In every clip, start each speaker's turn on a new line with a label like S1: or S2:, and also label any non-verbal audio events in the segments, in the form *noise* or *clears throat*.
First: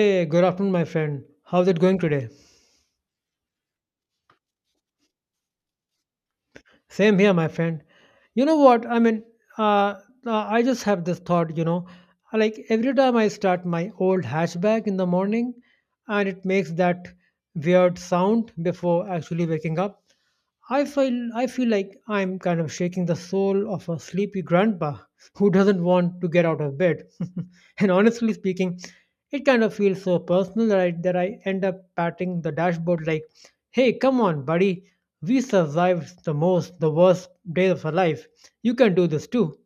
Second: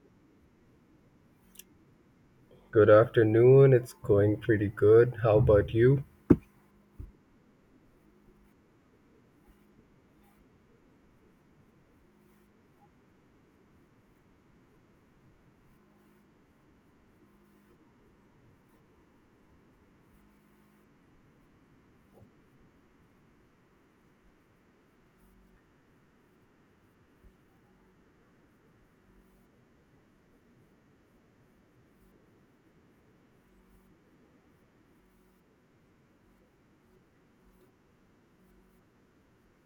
S1: Hey, good afternoon, my friend. How's it going today?
S2: Good afternoon. It's going pretty good. How about you?
S1: Same here, my friend. You know what? I mean, uh, I just have this thought, like every time I start my old hatchback in the morning and it makes that weird sound before actually waking up, I feel like I'm kind of shaking the soul of a sleepy grandpa who doesn't want to get out of bed. *laughs* And honestly speaking, it kind of feels so personal that I end up patting the dashboard like, "Hey, come on, buddy. We survived the worst days of our life. You can do this too."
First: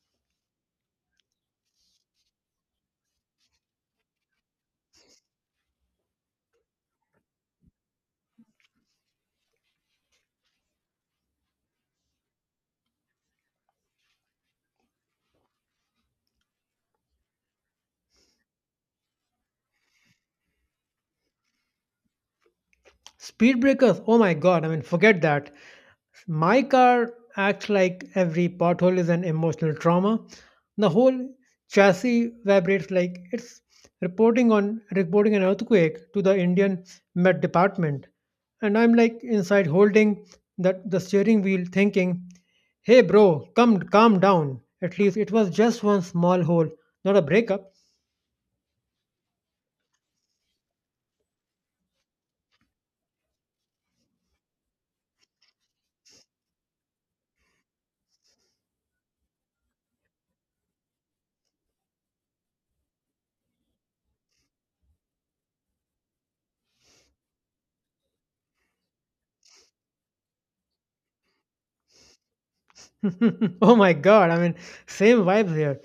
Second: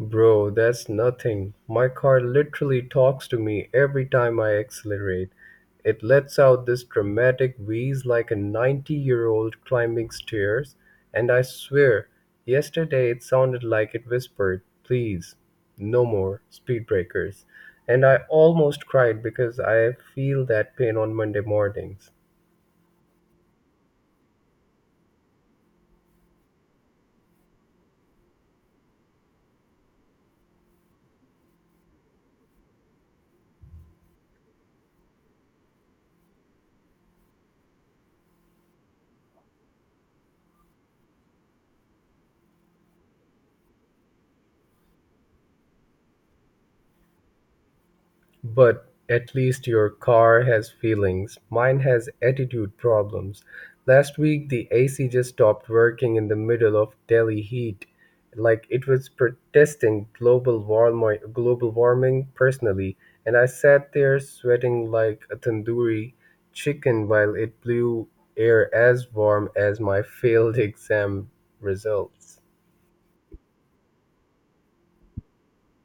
S2: Bro, that's nothing. My car literally talks to me every time I accelerate. It lets out this dramatic wheeze like a 90-year-old year old climbing stairs, and I swear, yesterday it sounded like it whispered, Please, no more speed breakers. And I almost cried because I feel that pain on Monday mornings.
S1: Speed breakers, oh my god, I mean, forget that. My car acts like every pothole is an emotional trauma. The whole chassis vibrates like it's reporting an earthquake to the Indian Met Department. And I'm like inside holding that the steering wheel thinking, "Hey bro, come calm down. At least it was just one small hole, not a breakup."
S2: But at least your car has feelings. Mine has attitude problems. Last week the AC just stopped working in the middle of Delhi heat, like it was protesting global warming personally, and I sat there sweating like a tandoori chicken while it blew air as warm as my failed *laughs* exam results.
S1: *laughs* Oh my god, I mean, same vibes here.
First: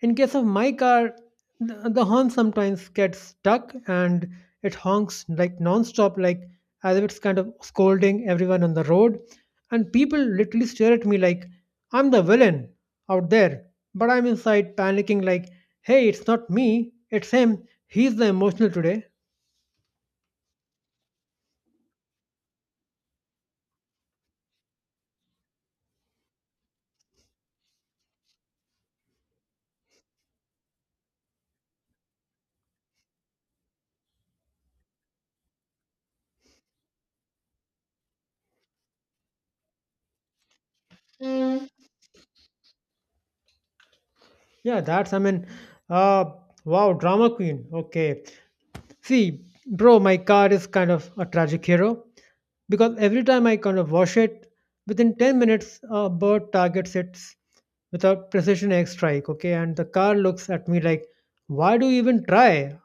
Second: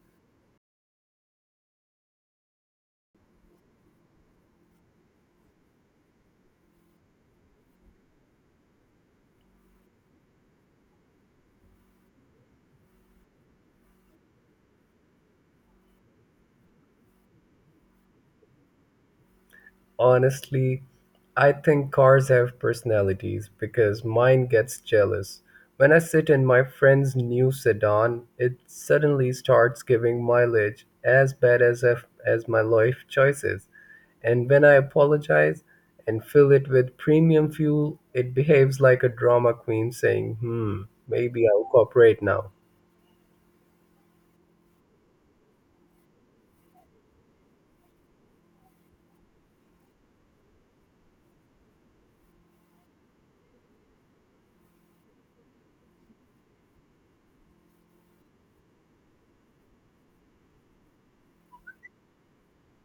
S1: In case of my car, the horn sometimes gets stuck and it honks like non-stop, like as if it's kind of scolding everyone on the road. And people literally stare at me like I'm the villain out there, but I'm inside panicking like, "Hey, it's not me, it's him. He's the emotional today."
S2: Honestly, I think cars have personalities because mine gets jealous. When I sit in my friend's new sedan, it suddenly starts giving mileage as bad as if, as my life choices. And when I apologize and fill it with premium fuel, it behaves like a drama queen saying, "Hmm, maybe I'll cooperate now."
S1: Yeah, that's, I mean, uh, wow, drama queen. Okay. See, bro, my car is kind of a tragic hero because every time I kind of wash it, within 10 minutes, a bird targets it with a precision air strike, okay? And the car looks at me like, "Why do you even try?"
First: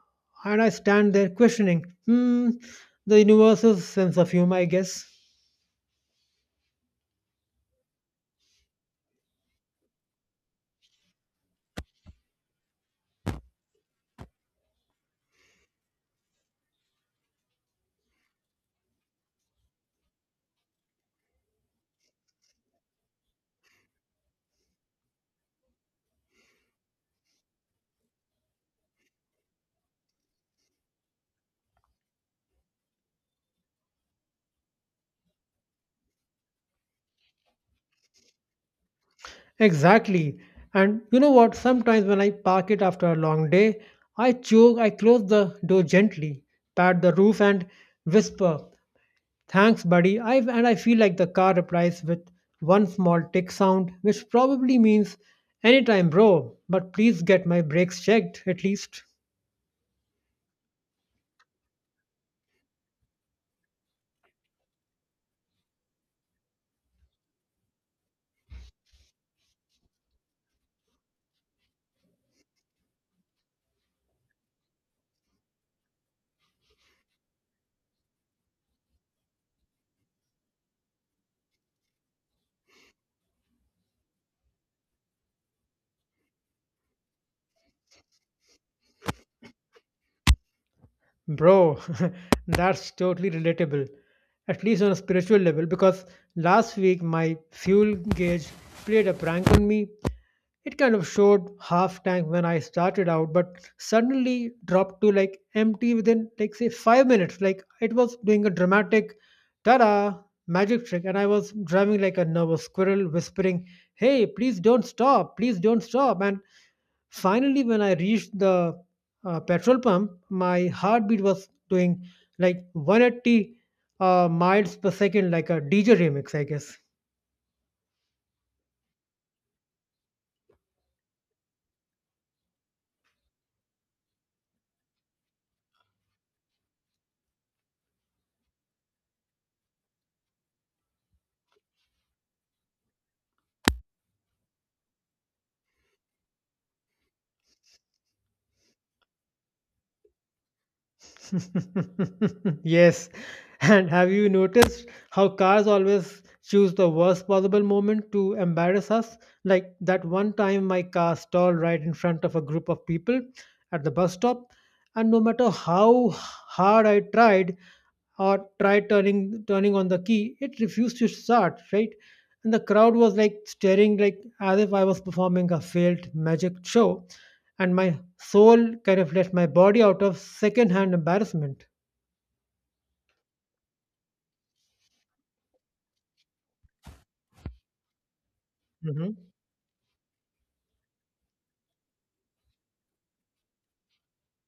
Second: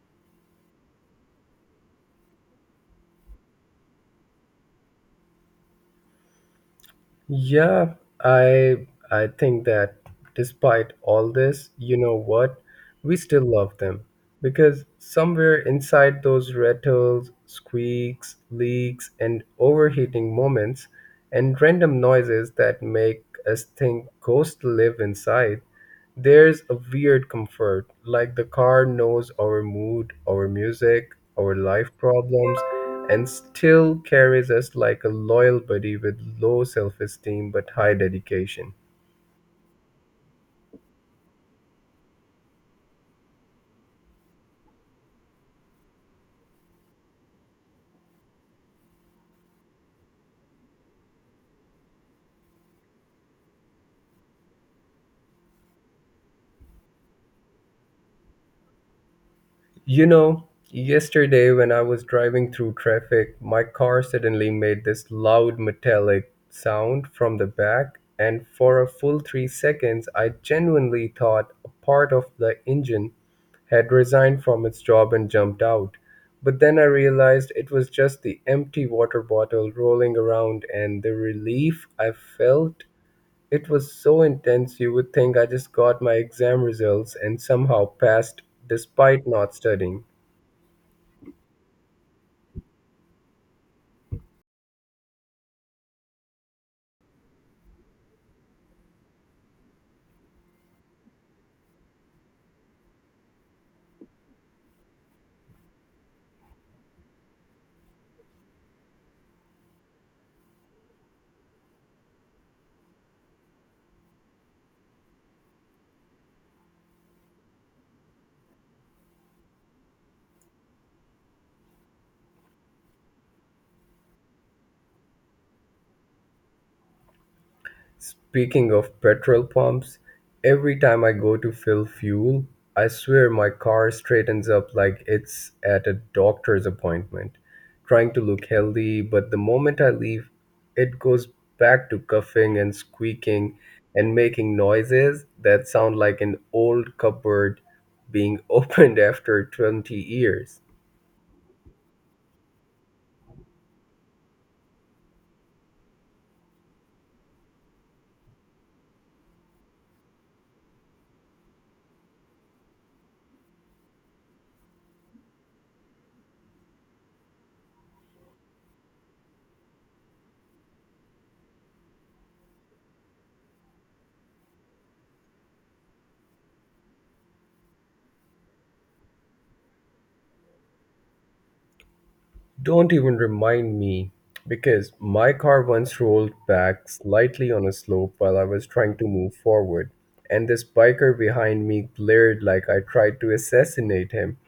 S1: And I stand there questioning, hmm, the universe's sense of humor, I guess.
S2: Yeah, I think that despite all this, you know what? We still love them because somewhere inside those rattles, squeaks, leaks, and overheating moments and random noises that make us think ghosts live inside, there's a weird comfort, like the car knows our mood, our music, our life problems, and still carries us like a loyal buddy with low self esteem but high dedication.
S1: Exactly. And you know what? Sometimes when I park it after a long day, I close the door gently, pat the roof, and whisper, "Thanks, buddy." I and I feel like the car replies with one small tick sound, which probably means anytime, bro. But please get my brakes checked at least.
S2: You know, yesterday when I was driving through traffic, my car suddenly made this loud metallic sound from the back, and for a full 3 seconds, I genuinely thought a part of the engine had resigned from its job and jumped out. But then I realized it was just the empty water bottle rolling around, and the relief I felt it was so intense you would think I just got my exam results and somehow passed despite not studying.
S1: Bro, *laughs* that's totally relatable, at least on a spiritual level, because last week my fuel gauge played a prank on me. It kind of showed half tank when I started out, but suddenly dropped to like empty within, like, say, 5 minutes. Like, it was doing a dramatic ta da magic trick, and I was driving like a nervous squirrel, whispering, "Hey, please don't stop, please don't stop." And finally, when I reached the petrol pump, my heartbeat was doing like 180 miles per second, like a DJ remix, I guess.
S2: Speaking of petrol pumps, every time I go to fill fuel, I swear my car straightens up like it's at a doctor's appointment, trying to look healthy, but the moment I leave, it goes back to coughing and squeaking and making noises that sound like an old cupboard being *laughs* opened after 20 years.
S1: *laughs* Yes. And have you noticed how cars always choose the worst possible moment to embarrass us? Like that one time my car stalled right in front of a group of people at the bus stop, and no matter how hard I tried, or try turning on the key, it refused to start, right? And the crowd was like staring like as if I was performing a failed magic show, and my soul kind of left my body out of second-hand embarrassment.
S2: Don't even remind me, because my car once rolled back slightly on a slope while I was trying to
S1: Mhm.
S2: move forward, and this biker behind me glared like I tried to assassinate him,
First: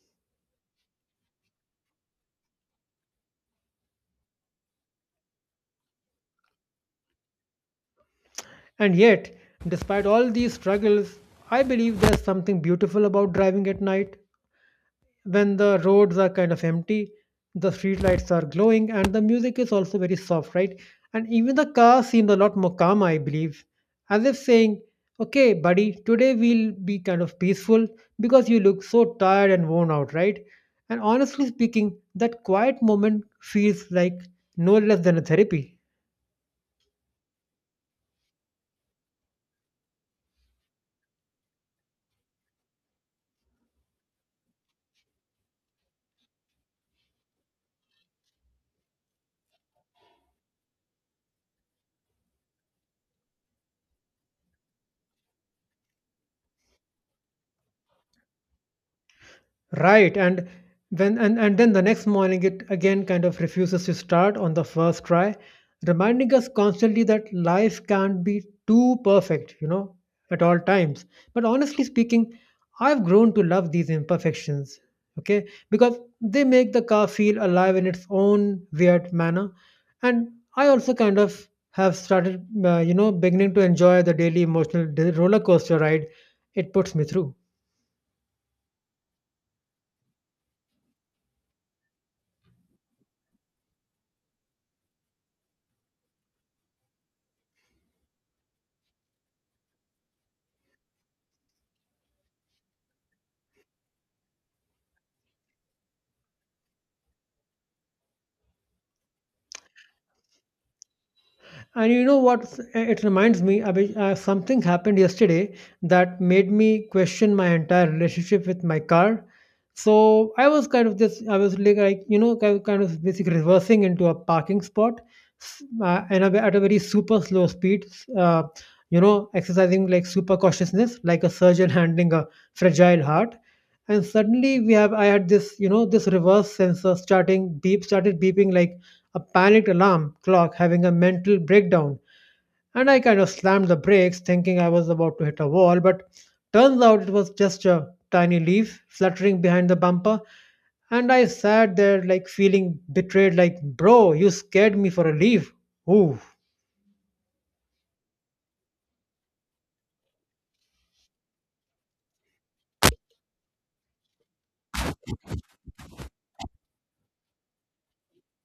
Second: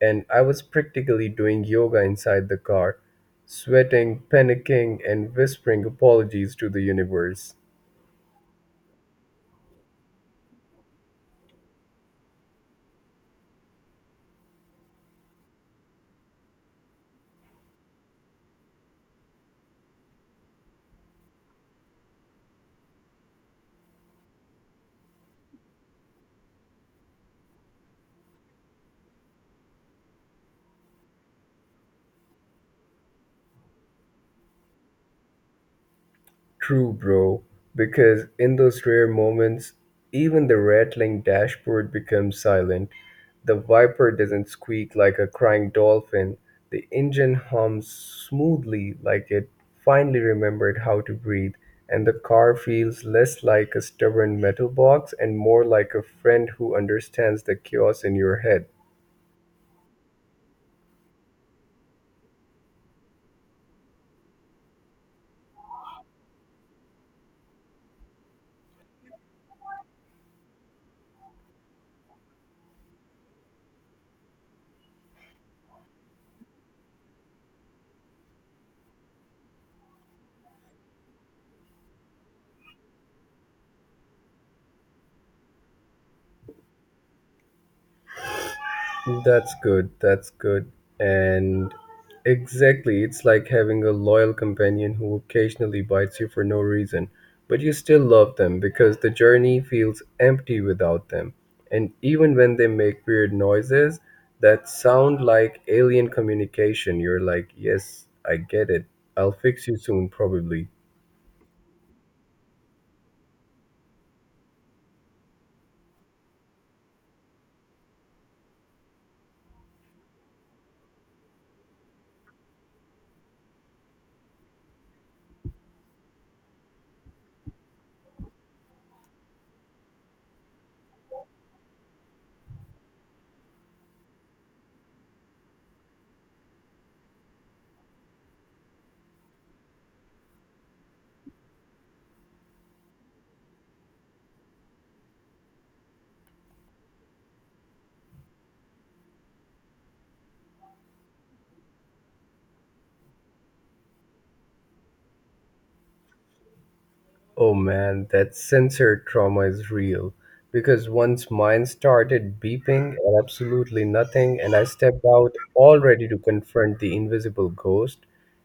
S2: and I was practically doing yoga inside the car, sweating, panicking, and whispering apologies to the universe.
S1: And yet, despite all these struggles, I believe there's something beautiful about driving at night, when the roads are kind of empty, the streetlights are glowing, and the music is also very soft, right? And even the car seemed a lot more calm, I believe, as if saying, "Okay buddy, today we'll be kind of peaceful because you look so tired and worn out," right? And honestly speaking, that quiet moment feels like no less than a therapy.
S2: True, bro, because in those rare moments, even the rattling dashboard becomes silent. The Viper doesn't squeak like a crying dolphin. The engine hums smoothly like it finally remembered how to breathe, and the car feels less like a stubborn metal box and more like a friend who understands the chaos in your head.
S1: Right, and then the next morning it again kind of refuses to start on the first try, reminding us constantly that life can't be too perfect, you know, at all times. But honestly speaking, I've grown to love these imperfections, okay? Because they make the car feel alive in its own weird manner. And I also kind of have started, beginning to enjoy the daily emotional roller coaster ride it puts me through.
S2: That's good. That's good. And exactly, it's like having a loyal companion who occasionally bites you for no reason, but you still love them because the journey feels empty without them. And even when they make weird noises that sound like alien communication, you're like, yes, I get it. I'll fix you soon, probably.
S1: And you know what? It reminds me, Abhi, something happened yesterday that made me question my entire relationship with my car. So I was I was like, kind of basically reversing into a parking spot at a very super slow speed, uh, exercising like super cautiousness, like a surgeon *laughs* handling a fragile heart. And suddenly I had this, you know, this reverse sensor started beeping like a panicked alarm clock having a mental breakdown, and I kind of slammed the brakes thinking I was about to hit a wall, but turns out it was just a tiny leaf fluttering behind the bumper, and I sat there like feeling betrayed like, "Bro, you scared me for a leaf." Ooh.
S2: Oh man, that censored trauma is real. Because once mine started beeping at absolutely nothing, and I stepped out all ready to confront the invisible ghost,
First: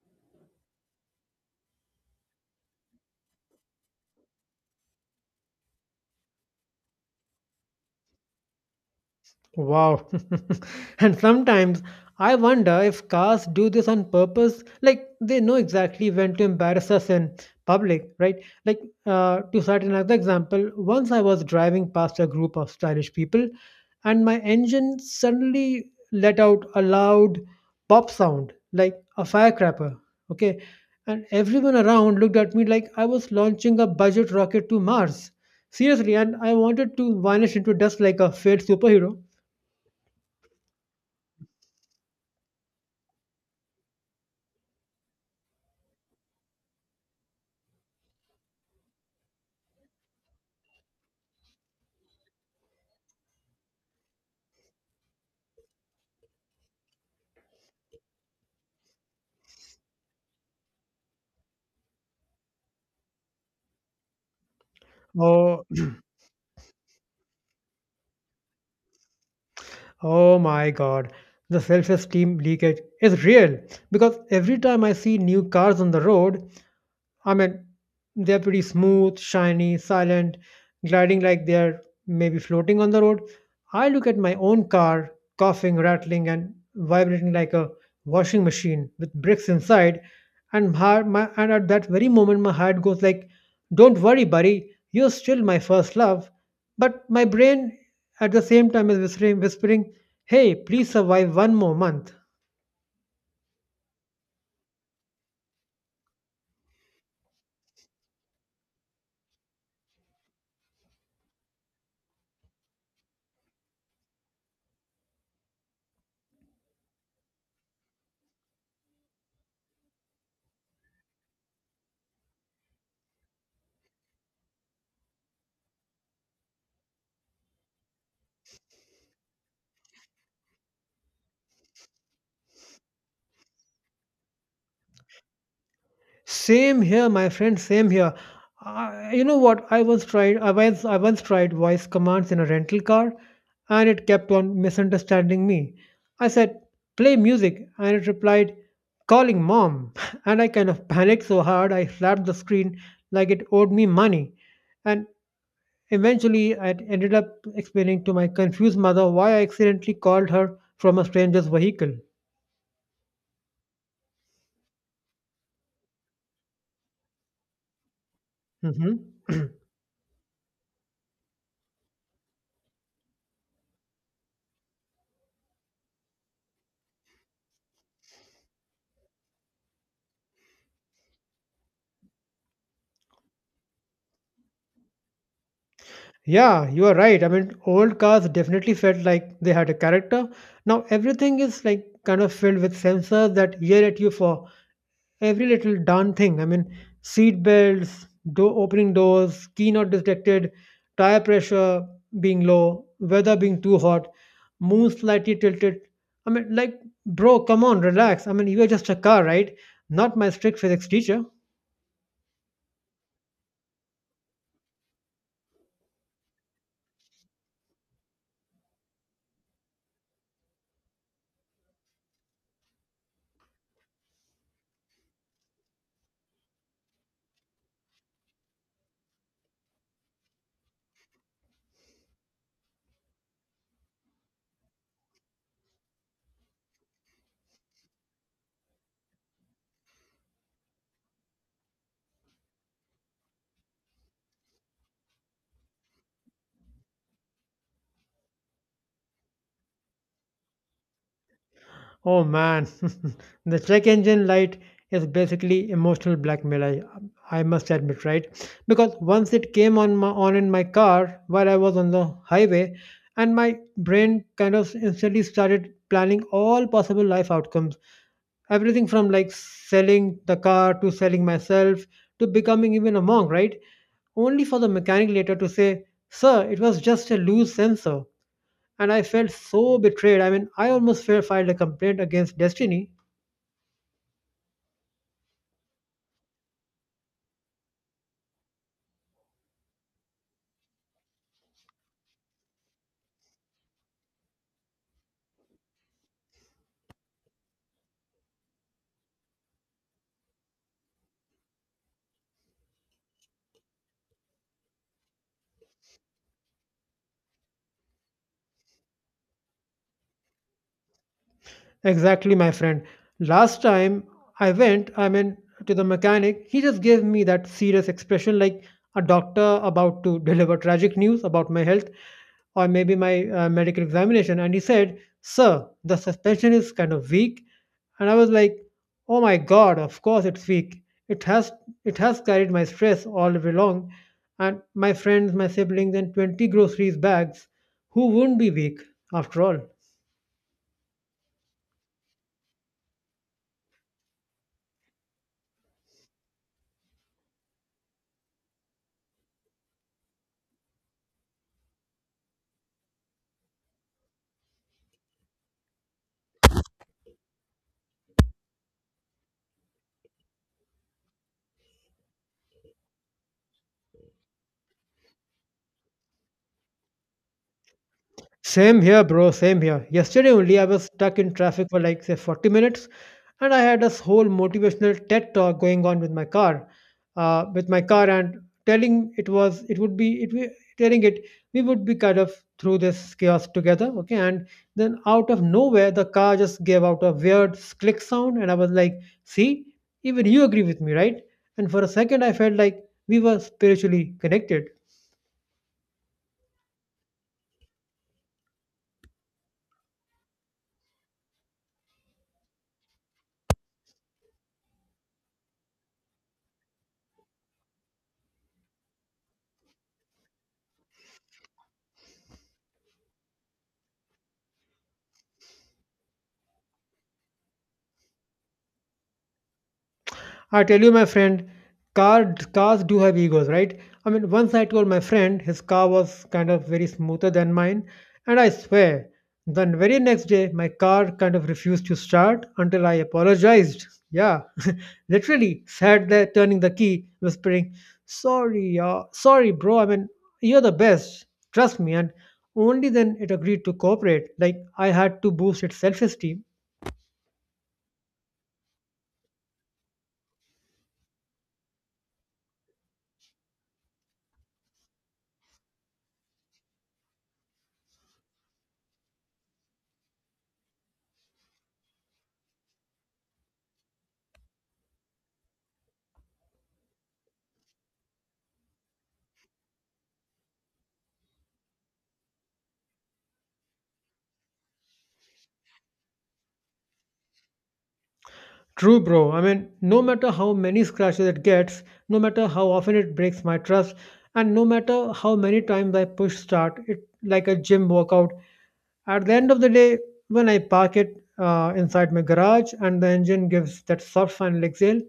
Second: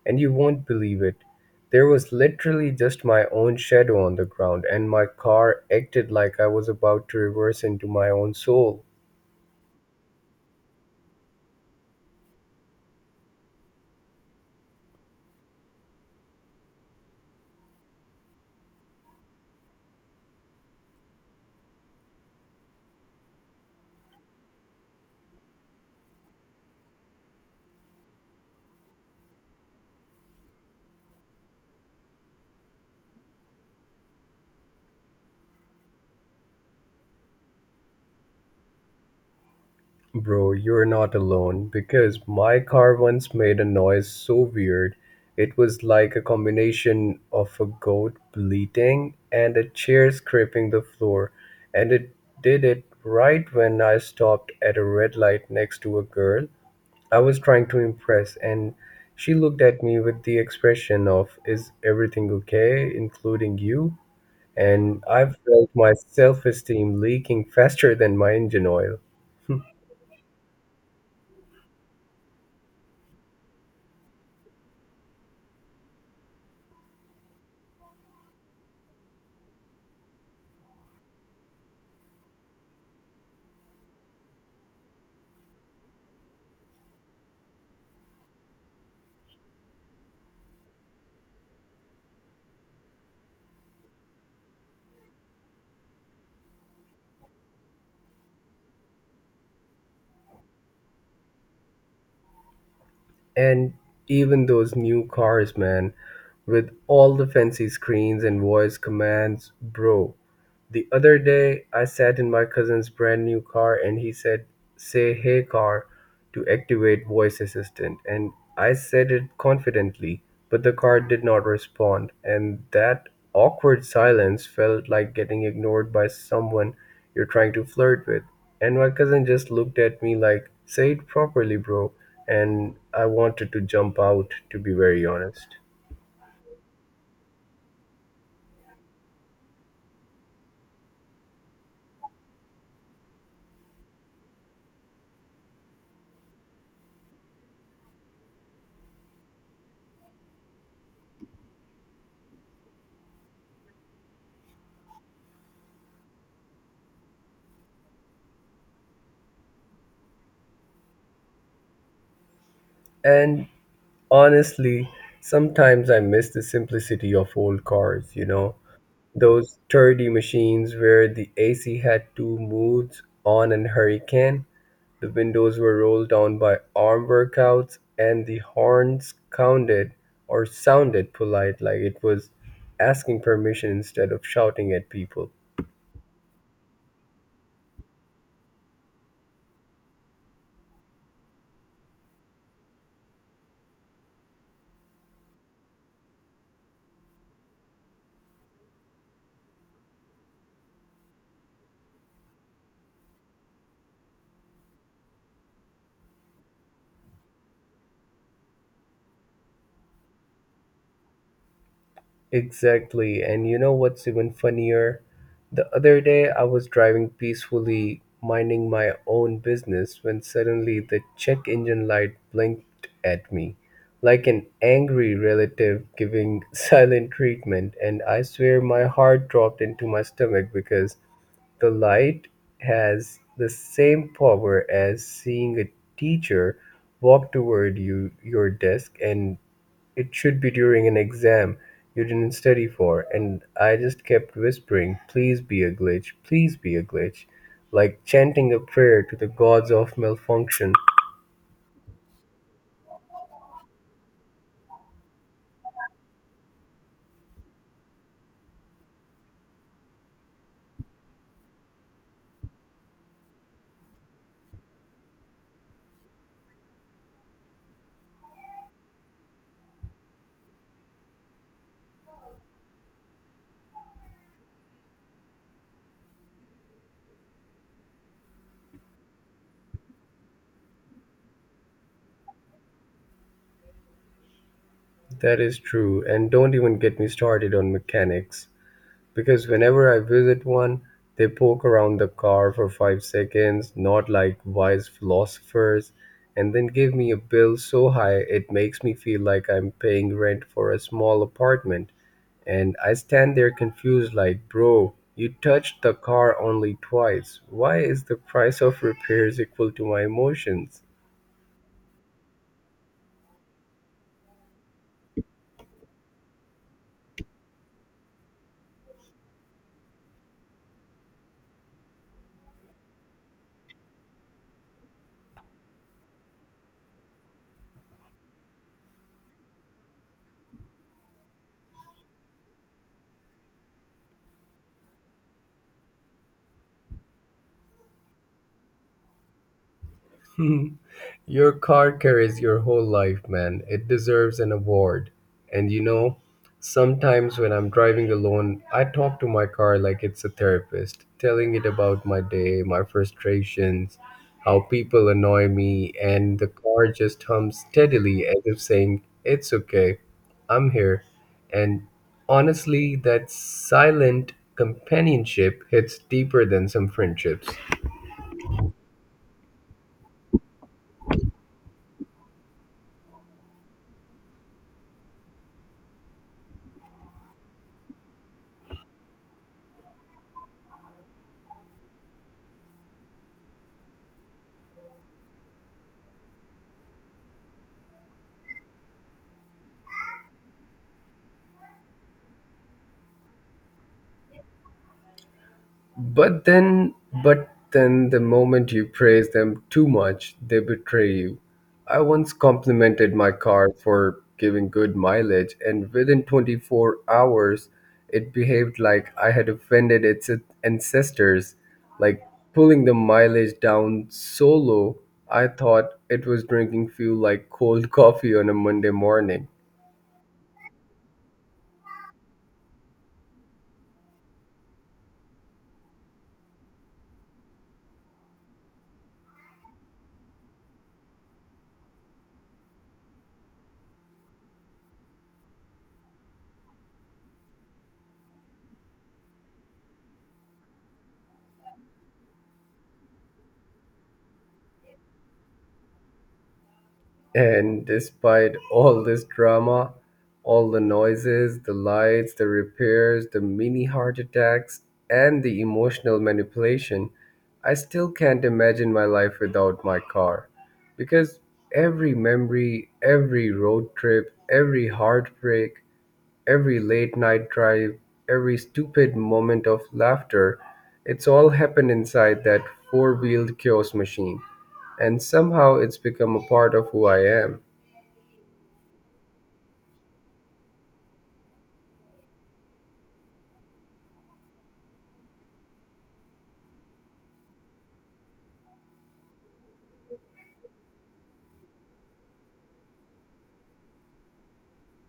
S2: and you won't believe it. There was literally just my own shadow on the ground, and my car acted like I was about to reverse into my own soul.
S1: Wow. *laughs* And sometimes I wonder if cars do this on purpose. Like they know exactly when to embarrass us in public, right? Like to cite another example, once I was driving past a group of stylish people and my engine suddenly let out a loud pop sound, like a firecracker. Okay. And everyone around looked at me like I was launching a budget rocket to Mars. Seriously, and I wanted to vanish into dust like a failed superhero.
S2: Bro, you're not alone because my car once made a noise so weird. It was like a combination of a goat bleating and a chair scraping the floor, and it did it right when I stopped at a red light next to a girl I was trying to impress, and she looked at me with the expression of, Is everything okay, including you? And I
S1: Oh,
S2: felt my
S1: *clears throat*
S2: self esteem leaking faster than my engine oil.
S1: oh my God. The self-esteem leakage is real because every time I see new cars on the road, I mean, they're pretty smooth, shiny, silent, gliding like they're maybe floating on the road. I look at my own car, coughing, rattling, and vibrating like a washing machine with bricks inside. And, and at that very moment, my heart goes like, "Don't worry, buddy, you're still my first love." But my brain at the same time is whispering, "Hey, please survive one more month."
S2: And even those new cars, man, with all the fancy screens and voice commands, bro. The other day, I sat in my cousin's brand new car and he said, Say hey car to activate voice assistant. And I said it confidently, but the car did not respond. And that awkward silence felt like getting ignored by someone you're trying to flirt with. And my cousin just looked at me like, Say it properly, bro. And I wanted to jump out, to be very honest.
S1: Same here, my friend. Same here. You know what? I once tried. I once tried voice commands in a rental car, and it kept on misunderstanding me. I said, "Play music," and it replied, "Calling mom." *laughs* And I kind of panicked so hard I slapped the screen like it owed me money. And eventually, I ended up explaining to my confused mother why I accidentally called her from a stranger's vehicle.
S2: And honestly, sometimes I miss the simplicity of old cars, you know,
S1: Hmm.
S2: those sturdy machines where the AC had two moods on and hurricane, the windows were rolled down by arm workouts, and the horns counted or sounded polite like it was asking permission instead of shouting at people.
S1: Yeah, you are right. I mean, old cars definitely felt like they had a character. Now everything is like kind of filled with sensors that yell at you for every little darn thing. I mean, seat belts, doors, key not detected, tire pressure being low, weather being too hot, moon slightly tilted. I mean, like, bro, come on, relax. I mean, you are just a car, right? Not my strict physics teacher.
S2: Exactly. And you know what's even funnier? The other day I was driving peacefully, minding my own business, when suddenly the check engine light blinked at me like an angry relative giving *laughs* silent treatment. And I swear my heart dropped into my stomach because the light has the same power as seeing a teacher walk toward you your desk and it should be during an exam you didn't study for and I just kept whispering, please be a glitch, please be a glitch, like chanting a prayer to the gods of malfunction.
S1: Oh man, *laughs* the check engine light is basically emotional blackmail. I must admit, right? Because once it came on in my car while I was on the highway, and my brain kind of instantly started planning all possible life outcomes. Everything from like selling the car to selling myself to becoming even a monk, right? Only for the mechanic later to say, "Sir, it was just a loose sensor." And I felt so betrayed. I mean, I almost filed a complaint against Destiny.
S2: That is true and don't even get me started on mechanics. Because whenever I visit one, they poke around the car for 5 seconds, not like wise philosophers, and then give me a bill so high it makes me feel like I'm paying rent for a small apartment. And I stand there confused, like, bro, you touched the car only twice. Why is the price of repairs equal to my emotions?
S1: Exactly, my friend. Last time I went, I mean, to the mechanic, he just gave me that serious expression like a doctor about to deliver tragic news about my health, or maybe my medical examination. And he said, "Sir, the suspension is kind of weak." And I was like, "Oh my God, of course it's weak. It has, it has carried my stress all the way long. And my friends, my siblings, and 20 groceries bags. Who wouldn't be weak after all?"
S2: *laughs* Your car carries your whole life, man. It deserves an award. And you know, sometimes when I'm driving alone, I talk to my car like it's a therapist, telling it about my day, my frustrations, how people annoy me, and the car just hums steadily as if saying, It's okay, I'm here. And honestly, that silent companionship hits deeper than some friendships.
S1: Same here, bro. Same here. Yesterday only, I was stuck in traffic for like, say, 40 minutes, and I had this whole motivational TED talk going on with my car, and it we telling it, we would be kind of through this chaos together, okay? And then out of nowhere, the car just gave out a weird click sound, and I was like, "See, even you agree with me, right?" And for a second, I felt like we were spiritually connected.
S2: But then, but then, the moment you praise them too much, they betray you. I once complimented my car for giving good mileage, and within 24 hours, it behaved like I had offended its ancestors, like pulling the mileage down so low, I thought it was drinking fuel like cold *laughs* coffee on a Monday morning.
S1: I tell you, my friend, cars do have egos, right? I mean, once I told my friend his car was kind of very smoother than mine, and I swear, the very next day, my car kind of refused to start until I apologized. Yeah, *laughs* literally sat there turning the key, whispering, "Sorry, sorry, bro. I mean, you're the best. Trust me." And only then it agreed to cooperate. Like, I had to boost its self esteem.
S2: And despite all this drama, all the noises, the lights, the repairs, the mini heart attacks, and the emotional manipulation, I still can't imagine my life without my car. Because every memory, every road trip, every heartbreak, every late night drive, every stupid moment of laughter, it's all happened inside that four wheeled kiosk machine. And somehow it's become a part of who I am.
S1: True, bro. I mean, no matter how many scratches it gets, no matter how often it breaks my trust, and no matter how many times I push start, it like a gym workout. At the end of the day, when I park it inside my garage and the engine gives that soft final exhale,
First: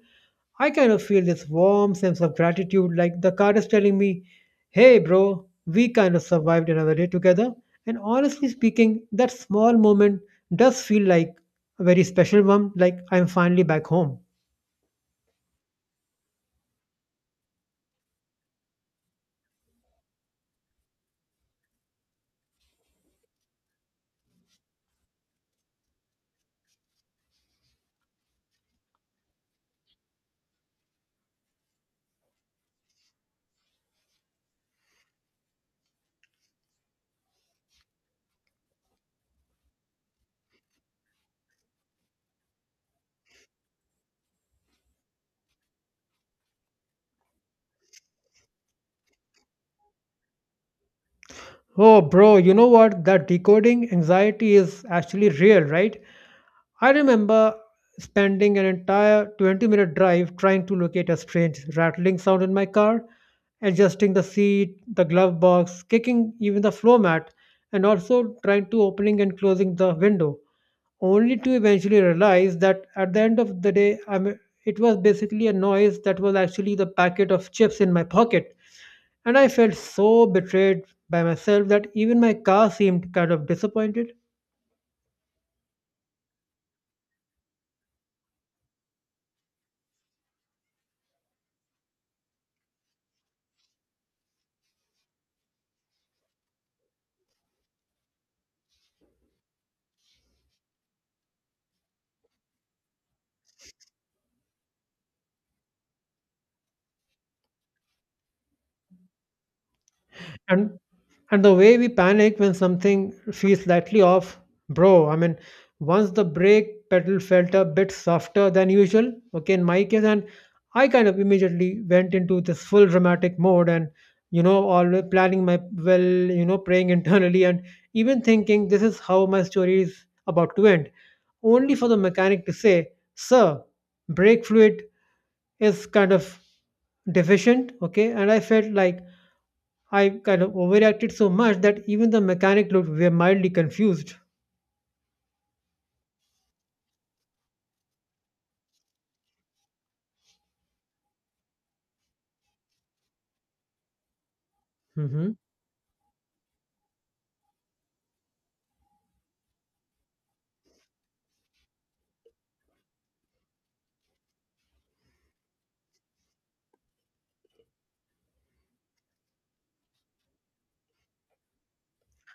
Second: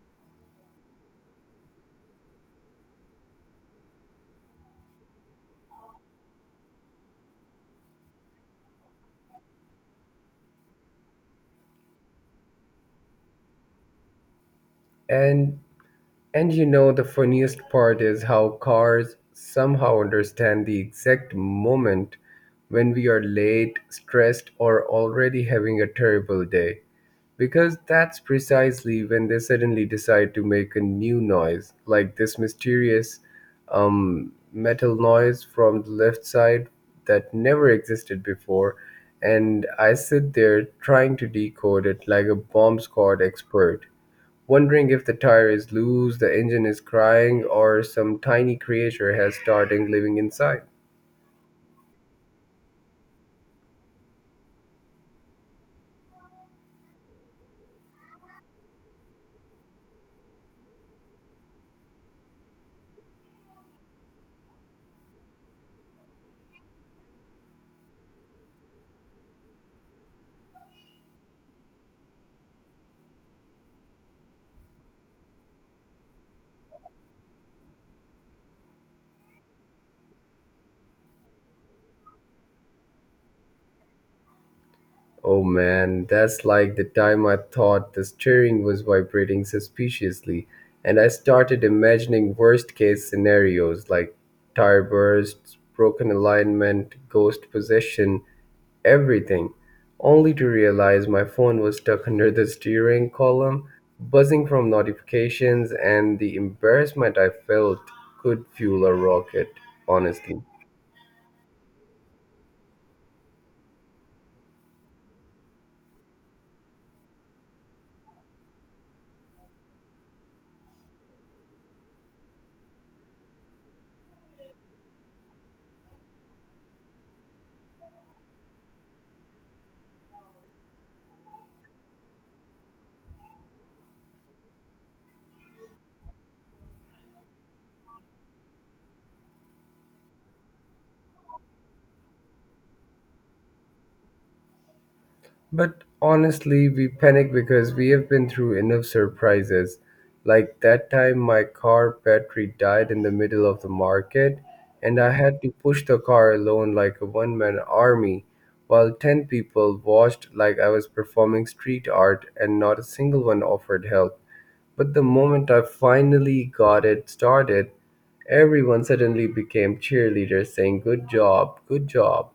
S1: I kind of feel this warm sense of gratitude, like the car is telling me, "Hey, bro, we kind of survived another day together." And honestly speaking, that small moment does feel like a very special one, like I'm finally back home.
S2: And and you know the funniest part is how cars somehow understand the exact moment when we are late, stressed, or already having a terrible day. Because that's precisely when they suddenly decide to make a new noise, like this mysterious metal noise from the left side that never existed before. And I sit there trying to decode it like a bomb squad expert wondering if the tire is loose, the engine is crying, or some tiny creature has started living inside.
S1: Oh, bro, you know what? That decoding anxiety is actually real, right? I remember spending an entire 20-minute minute drive trying to locate a strange rattling sound in my car, adjusting the seat, the glove box, kicking even the floor mat, and also trying to opening and closing the window, only to eventually realize that at the end of the day, I mean, it was basically a noise that was actually the packet of chips in my pocket. And I felt so betrayed by myself that even my car seemed kind of disappointed.
S2: Oh man, that's like the time I thought the steering was vibrating suspiciously, and I started imagining worst case scenarios like tire bursts, broken alignment, ghost possession, everything, only to realize my phone was stuck under the steering column, buzzing from notifications and the embarrassment I felt could fuel a rocket, honestly.
S1: And and the way we panic when something feels slightly off, bro. I mean, once the brake pedal felt a bit softer than usual, okay, in my case, and I kind of immediately went into this full dramatic mode and you know, always planning my well, you know, praying *laughs* internally and even thinking this is how my story is about to end, only for the mechanic to say, "Sir, brake fluid is kind of deficient." Okay, and I felt like I kind of overreacted so much that even the mechanic looked were mildly confused.
S2: But honestly, we panic because we have been through enough surprises. Like that time, my car battery died in the middle of the market, and I
S1: Hmm.
S2: had to push the car alone like a one man army, while 10 people watched like I was performing street art, and not a single one offered help. But the moment I finally got it started, everyone suddenly became cheerleaders saying, Good job, good job.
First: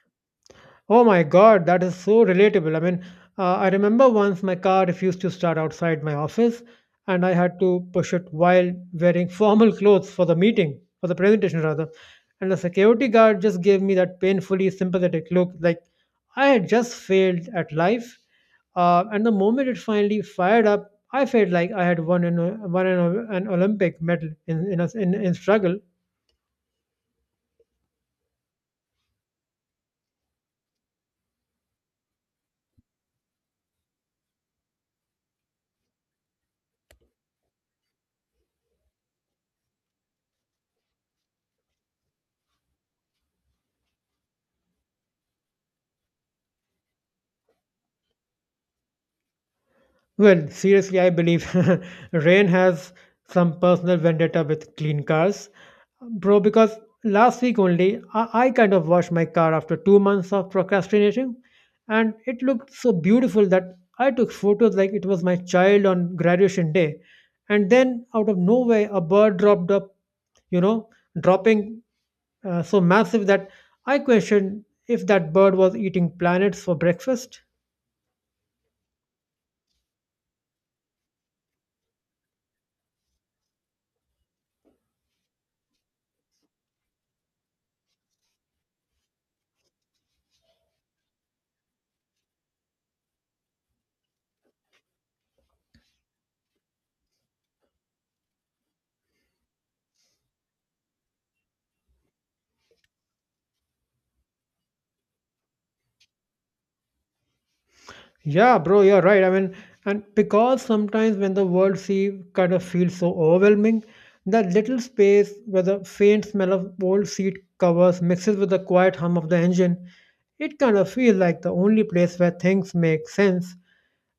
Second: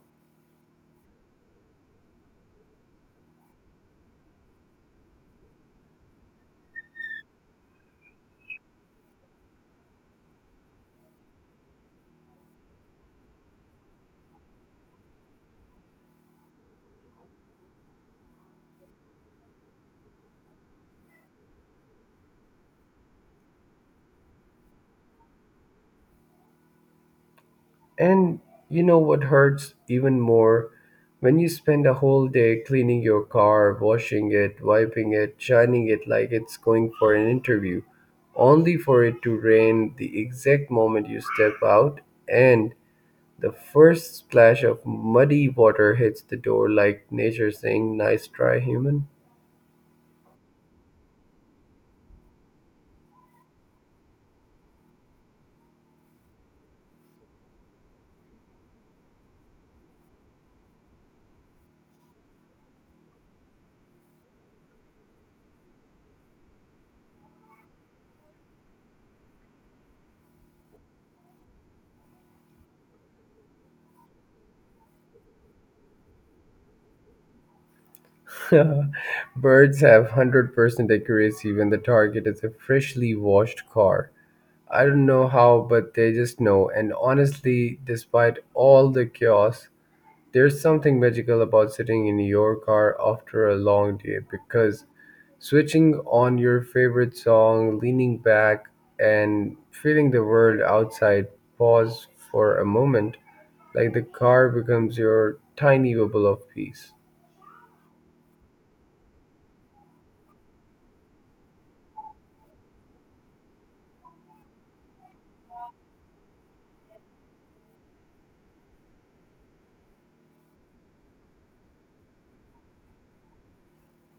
S1: Oh my God, that is so relatable. I mean, I remember once my car refused to start outside my office, and I had to push it while wearing *laughs* formal clothes for the meeting, for the presentation rather. And the security guard just gave me that painfully sympathetic look, like I had just failed at life. And the moment it finally fired up, I felt like I had won an Olympic medal in struggle.
S2: And you know what hurts even more? When you spend a whole day cleaning your car, washing it, wiping it, shining it like it's going for an interview, only for it to rain the exact moment you step out, and the first splash of muddy water hits the door like nature saying, Nice try, human.
S1: Well, seriously, I believe *laughs* rain has some personal vendetta with clean cars. Bro, because last week only, I kind of washed my car after 2 months of procrastinating, and it looked so beautiful that I took photos like it was my child on graduation day. And then, out of nowhere, a bird dropped up, you know, dropping so massive that I questioned if that bird was eating planets for breakfast.
S2: *laughs* Birds have 100% accuracy when the target is a freshly washed car. I don't know how, but they just know. And honestly, despite all the chaos, there's something magical about sitting in your car after a long day because switching on your favorite song, leaning back, and feeling the world outside pause for a moment, like the car becomes your tiny bubble of peace.
S1: Yeah, bro, you're right. I mean, and because sometimes when the world sea kind of feels so overwhelming, that little space where the faint smell of old seat covers mixes with the quiet hum of the engine, it kind of feels like the only place where things make sense.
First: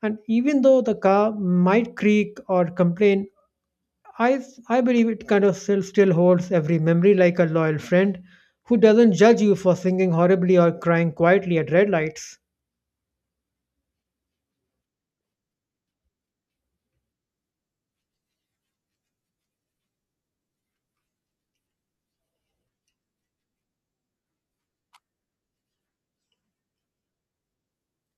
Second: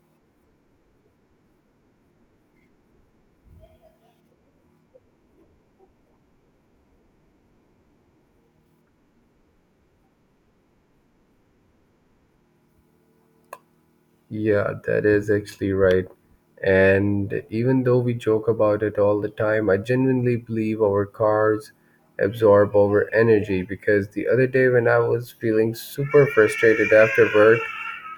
S1: And even though the car might creak or complain, I, I believe it kind of still holds every memory like a loyal friend who doesn't judge you for singing horribly or crying quietly at red lights.
S2: Yeah, that is actually right. And even though we joke about it all the time, I genuinely believe our cars absorb our energy, because the other day when I was feeling super frustrated after work,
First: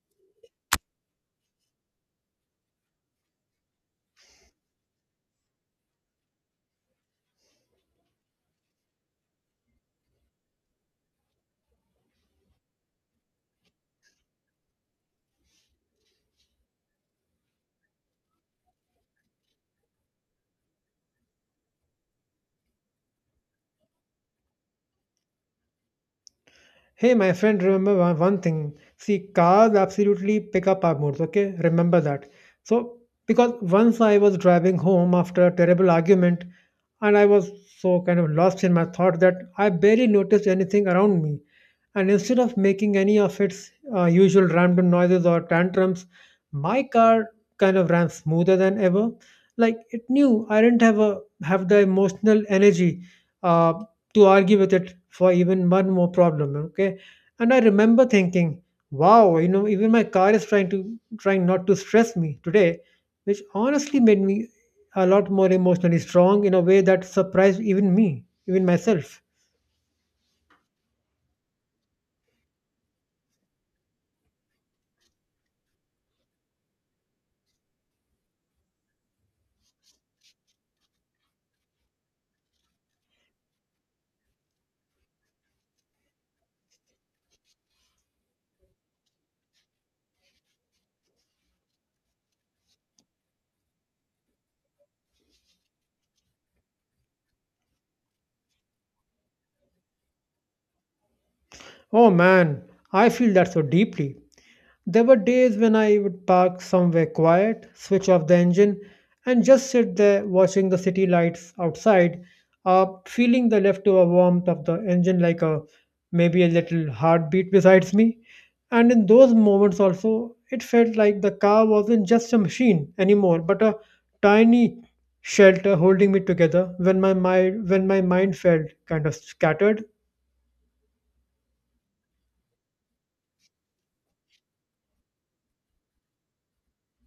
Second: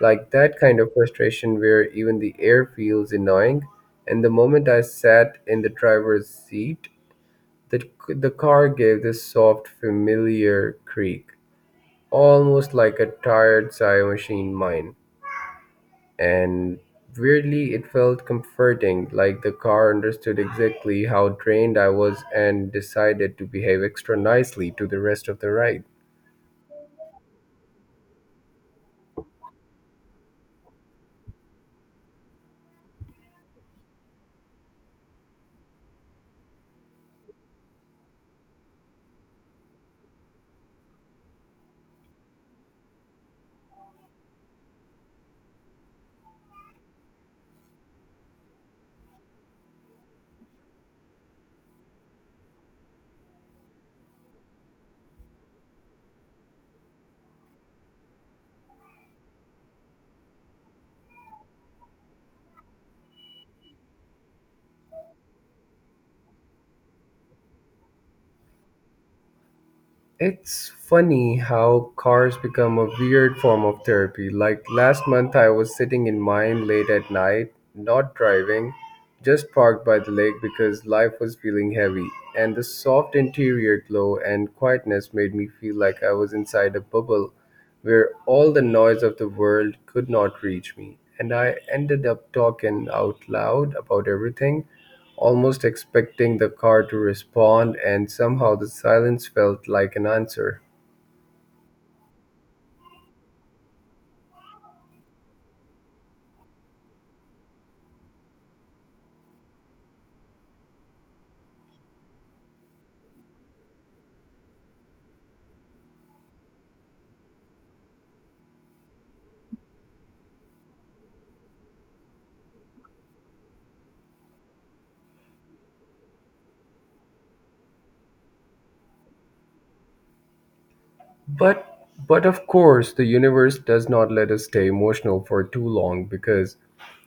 S2: like that kind of frustration where even the air feels annoying, and the moment I sat in the driver's seat, the car gave this soft, familiar creak, almost like a tired sigh machine mine, and weirdly it felt comforting, like the car understood exactly how drained I was and decided to behave extra nicely to the rest of the ride.
S1: Hey, my friend, remember one thing. See, cars absolutely pick up our moods, okay? Remember that. So, because once I was driving home after a terrible argument, and I was so kind of lost in my thought that I barely noticed anything around me and instead of making any of its usual random noises or tantrums, my car kind of ran smoother than ever. Like it knew I didn't have the emotional energy uh, to argue with it for even one more problem. Okay, and I remember thinking, "Wow, you know, even my car is trying not to stress me today," which honestly made me a lot more emotionally strong in a way that surprised even me, even myself.
S2: It's funny how cars become a weird form of therapy. Like last month, I was sitting in mine late at night, not driving, just parked by the lake because life was feeling heavy. And the soft interior glow and quietness made me feel like I was inside a bubble where all the noise of the world could not reach me. And I ended up talking out loud about everything, almost expecting the car to respond, and somehow the silence felt like an answer.
S1: Oh man, I feel that so deeply. There were days when I would park somewhere quiet, switch off the engine, and just sit there watching the city lights outside, feeling the leftover warmth of the engine like a maybe a little heartbeat besides me. And in those moments also, it felt like the car wasn't just a machine anymore, but a tiny shelter holding me together when my mind felt kind of scattered.
S2: But but of course, the universe does not let us stay emotional for too long, because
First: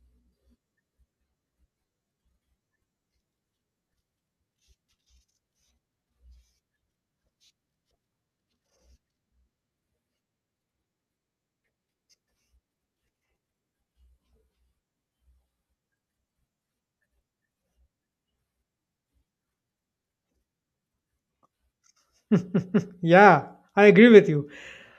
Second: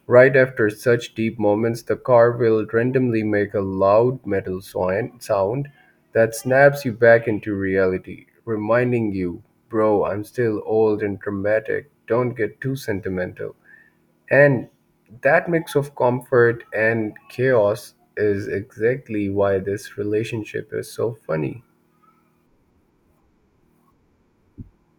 S2: right after such deep moments, the car will randomly make a loud metal sound that snaps you back into reality, reminding you, bro, I'm still old and dramatic. Don't get too sentimental. And that mix of comfort and chaos is exactly why this relationship is so funny.
S1: *laughs* Yeah, I agree with you.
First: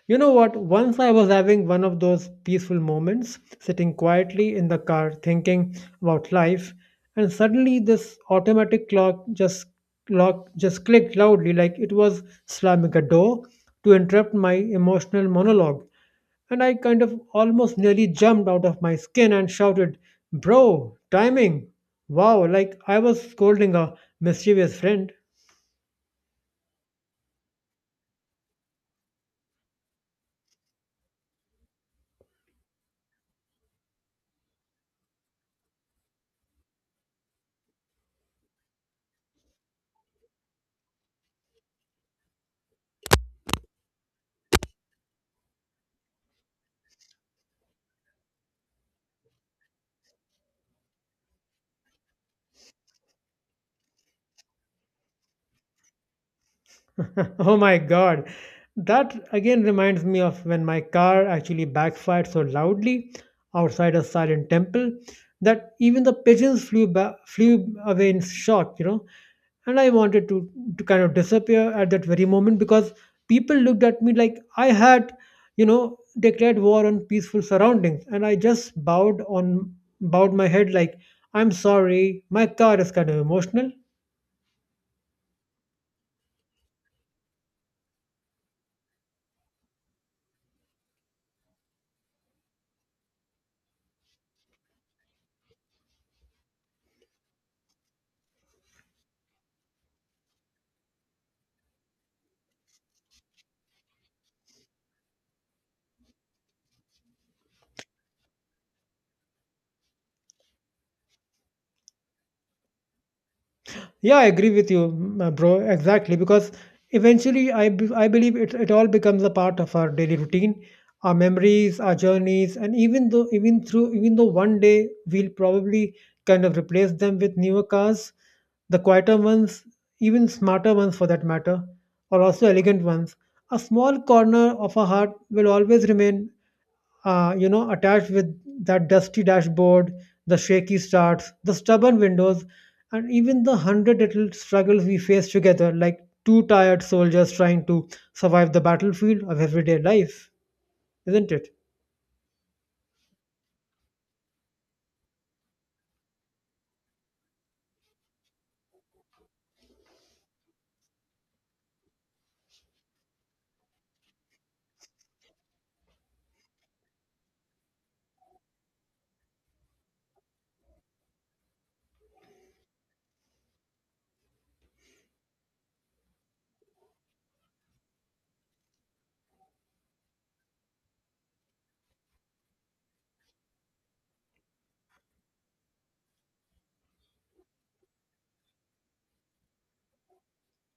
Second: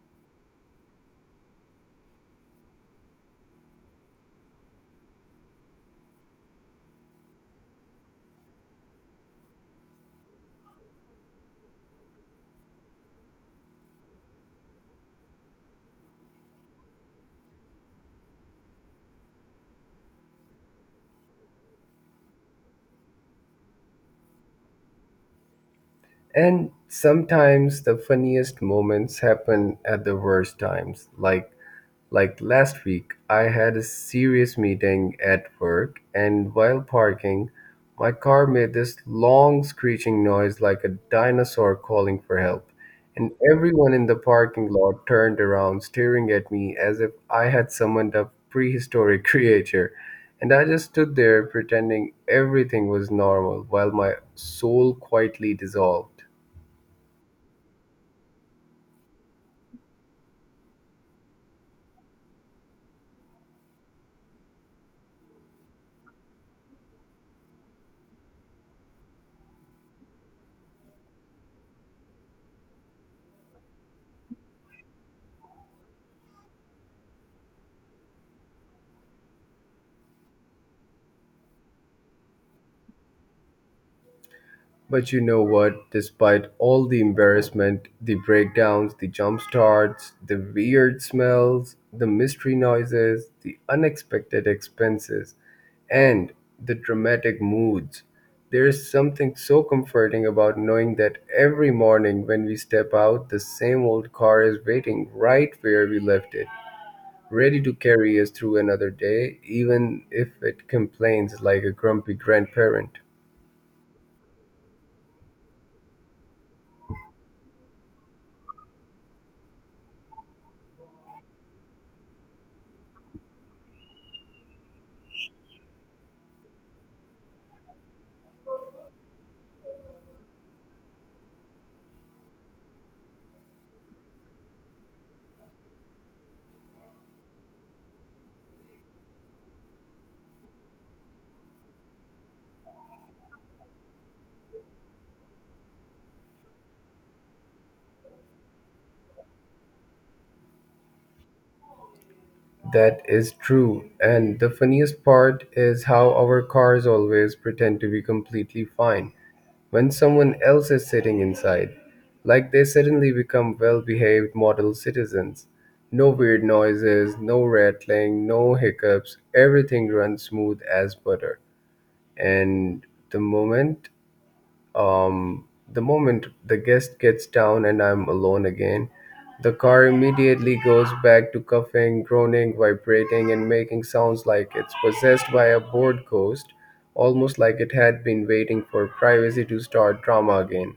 S1: You know what? Once I was having one of those peaceful moments, sitting quietly in the car thinking about life, and suddenly this automatic clock just clicked loudly like it was slamming a door to interrupt my emotional monologue. And I kind of almost nearly jumped out of my skin and shouted, "Bro, timing! Wow," like I was scolding a mischievous friend.
S2: And sometimes the funniest moments happen at the worst times, like like last week, I had a serious meeting at work, and while parking, my car made this long screeching noise like a dinosaur calling for help. And everyone in the parking lot turned around, staring at me as if I had summoned a prehistoric *laughs* creature. And I just stood there pretending everything was normal while my soul quietly dissolved.
S1: *laughs* Oh my God. That again reminds me of when my car actually backfired so loudly outside a silent temple that even the pigeons flew away in shock, you know. And I wanted to kind of disappear at that very moment because people looked at me like I had, you know, declared war on peaceful surroundings. And I just bowed my head like, "I'm sorry, my car is kind of emotional."
S2: But you know what? Despite all the embarrassment, the breakdowns, the jump starts, the weird smells, the mystery noises, the unexpected expenses, and the dramatic moods, there is something so comforting about knowing that every morning when we step out, the same old car is waiting right where we left it, ready to carry us through another day, even if it complains like a grumpy grandparent.
S1: Yeah, I agree with you, bro. Exactly, because eventually, I believe it all becomes a part of our daily routine, our memories, our journeys, and even though one day we'll probably kind of replace them with newer cars, the quieter ones, even smarter ones for that matter, or also elegant ones. A small corner of our heart will always remain you know, attached with that dusty dashboard, the shaky starts, the stubborn windows, and even the hundred little struggles we face together, like two tired soldiers trying to survive the battlefield of everyday life, isn't it?
S2: That is true. And the funniest part is how our cars always pretend to be completely fine when someone else is sitting inside. Like they suddenly become well behaved model citizens. No weird noises, no rattling, no hiccups. Everything runs smooth as butter. And the moment the moment the guest gets down and I'm alone again, the car immediately goes back to coughing, groaning, vibrating, and making sounds like it's possessed by a bored ghost, almost like it had been waiting for privacy to start drama again.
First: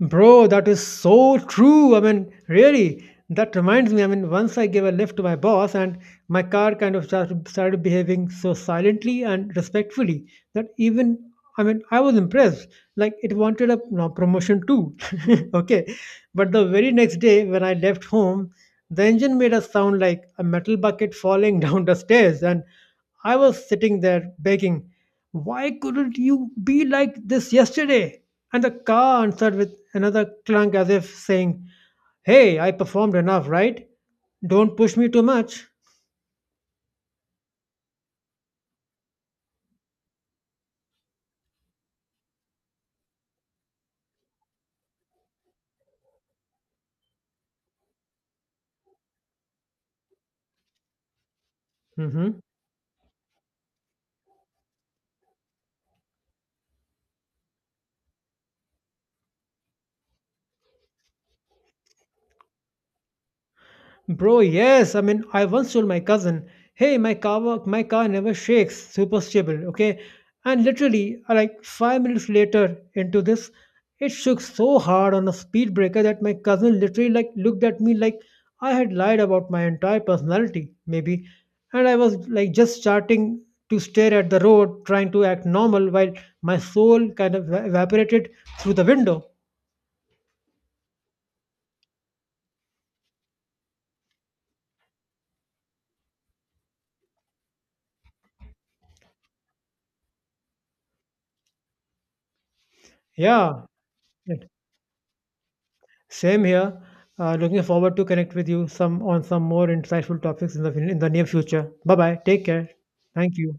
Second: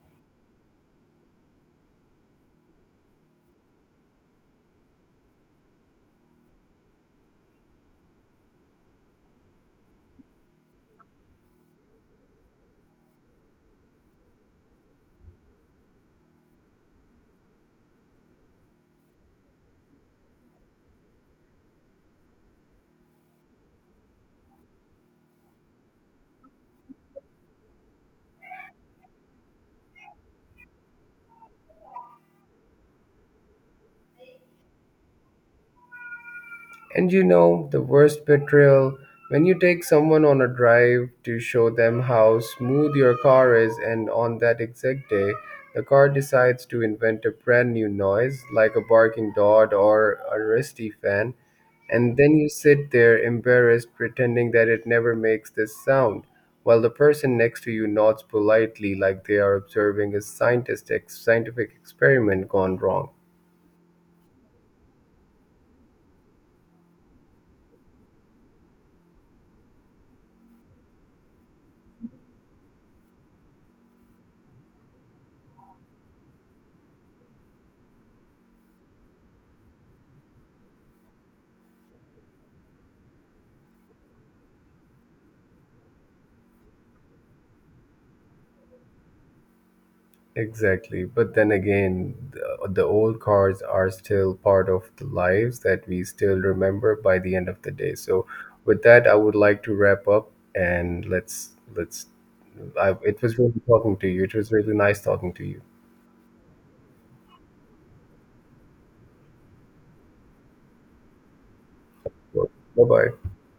S1: Bro, that is so true. I mean, really, that reminds me. I mean, once I gave a lift to my boss, and my car kind of started behaving so silently and respectfully that even I mean, I was impressed. Like, it wanted a no, promotion too. *laughs* Okay. But the very next day, when I left home, the engine made a sound like a metal bucket falling *laughs* down the stairs, and I was sitting there begging, "Why couldn't you be like this yesterday?" And the car answered with another clunk as if saying, "Hey, I performed enough, right? Don't push me too much."
S2: And you know, the worst betrayal, when you take someone on a drive to show them how smooth your car is, and on that exact day, the car decides to invent a brand new noise like a barking dog or a rusty fan, and then
S1: Hmm.
S2: you sit there embarrassed, pretending that it never makes this sound, while the person next to you nods politely like they are observing a scientific experiment gone wrong.
S1: Bro, yes. I mean, I once told my cousin, "Hey, my car, my car never shakes. Super stable, okay?" And literally, like 5 minutes later into this, it shook so hard on a speed breaker that my cousin literally like looked at me like I had lied about my entire personality, maybe. And I was like just starting to stare at the road, trying to act normal, while my soul kind of evaporated through the window.
S2: Exactly. But then again, the old cars are still part of the lives that we still remember by the end of the day. So with that, I would like to wrap up and let's it was really
S1: Yeah.
S2: talking to you. It was really nice talking to you.
S1: Same here. Looking forward to connect with you some on some more insightful topics in the near future. Bye bye. Take care.
S2: Bye-bye.
S1: Thank you.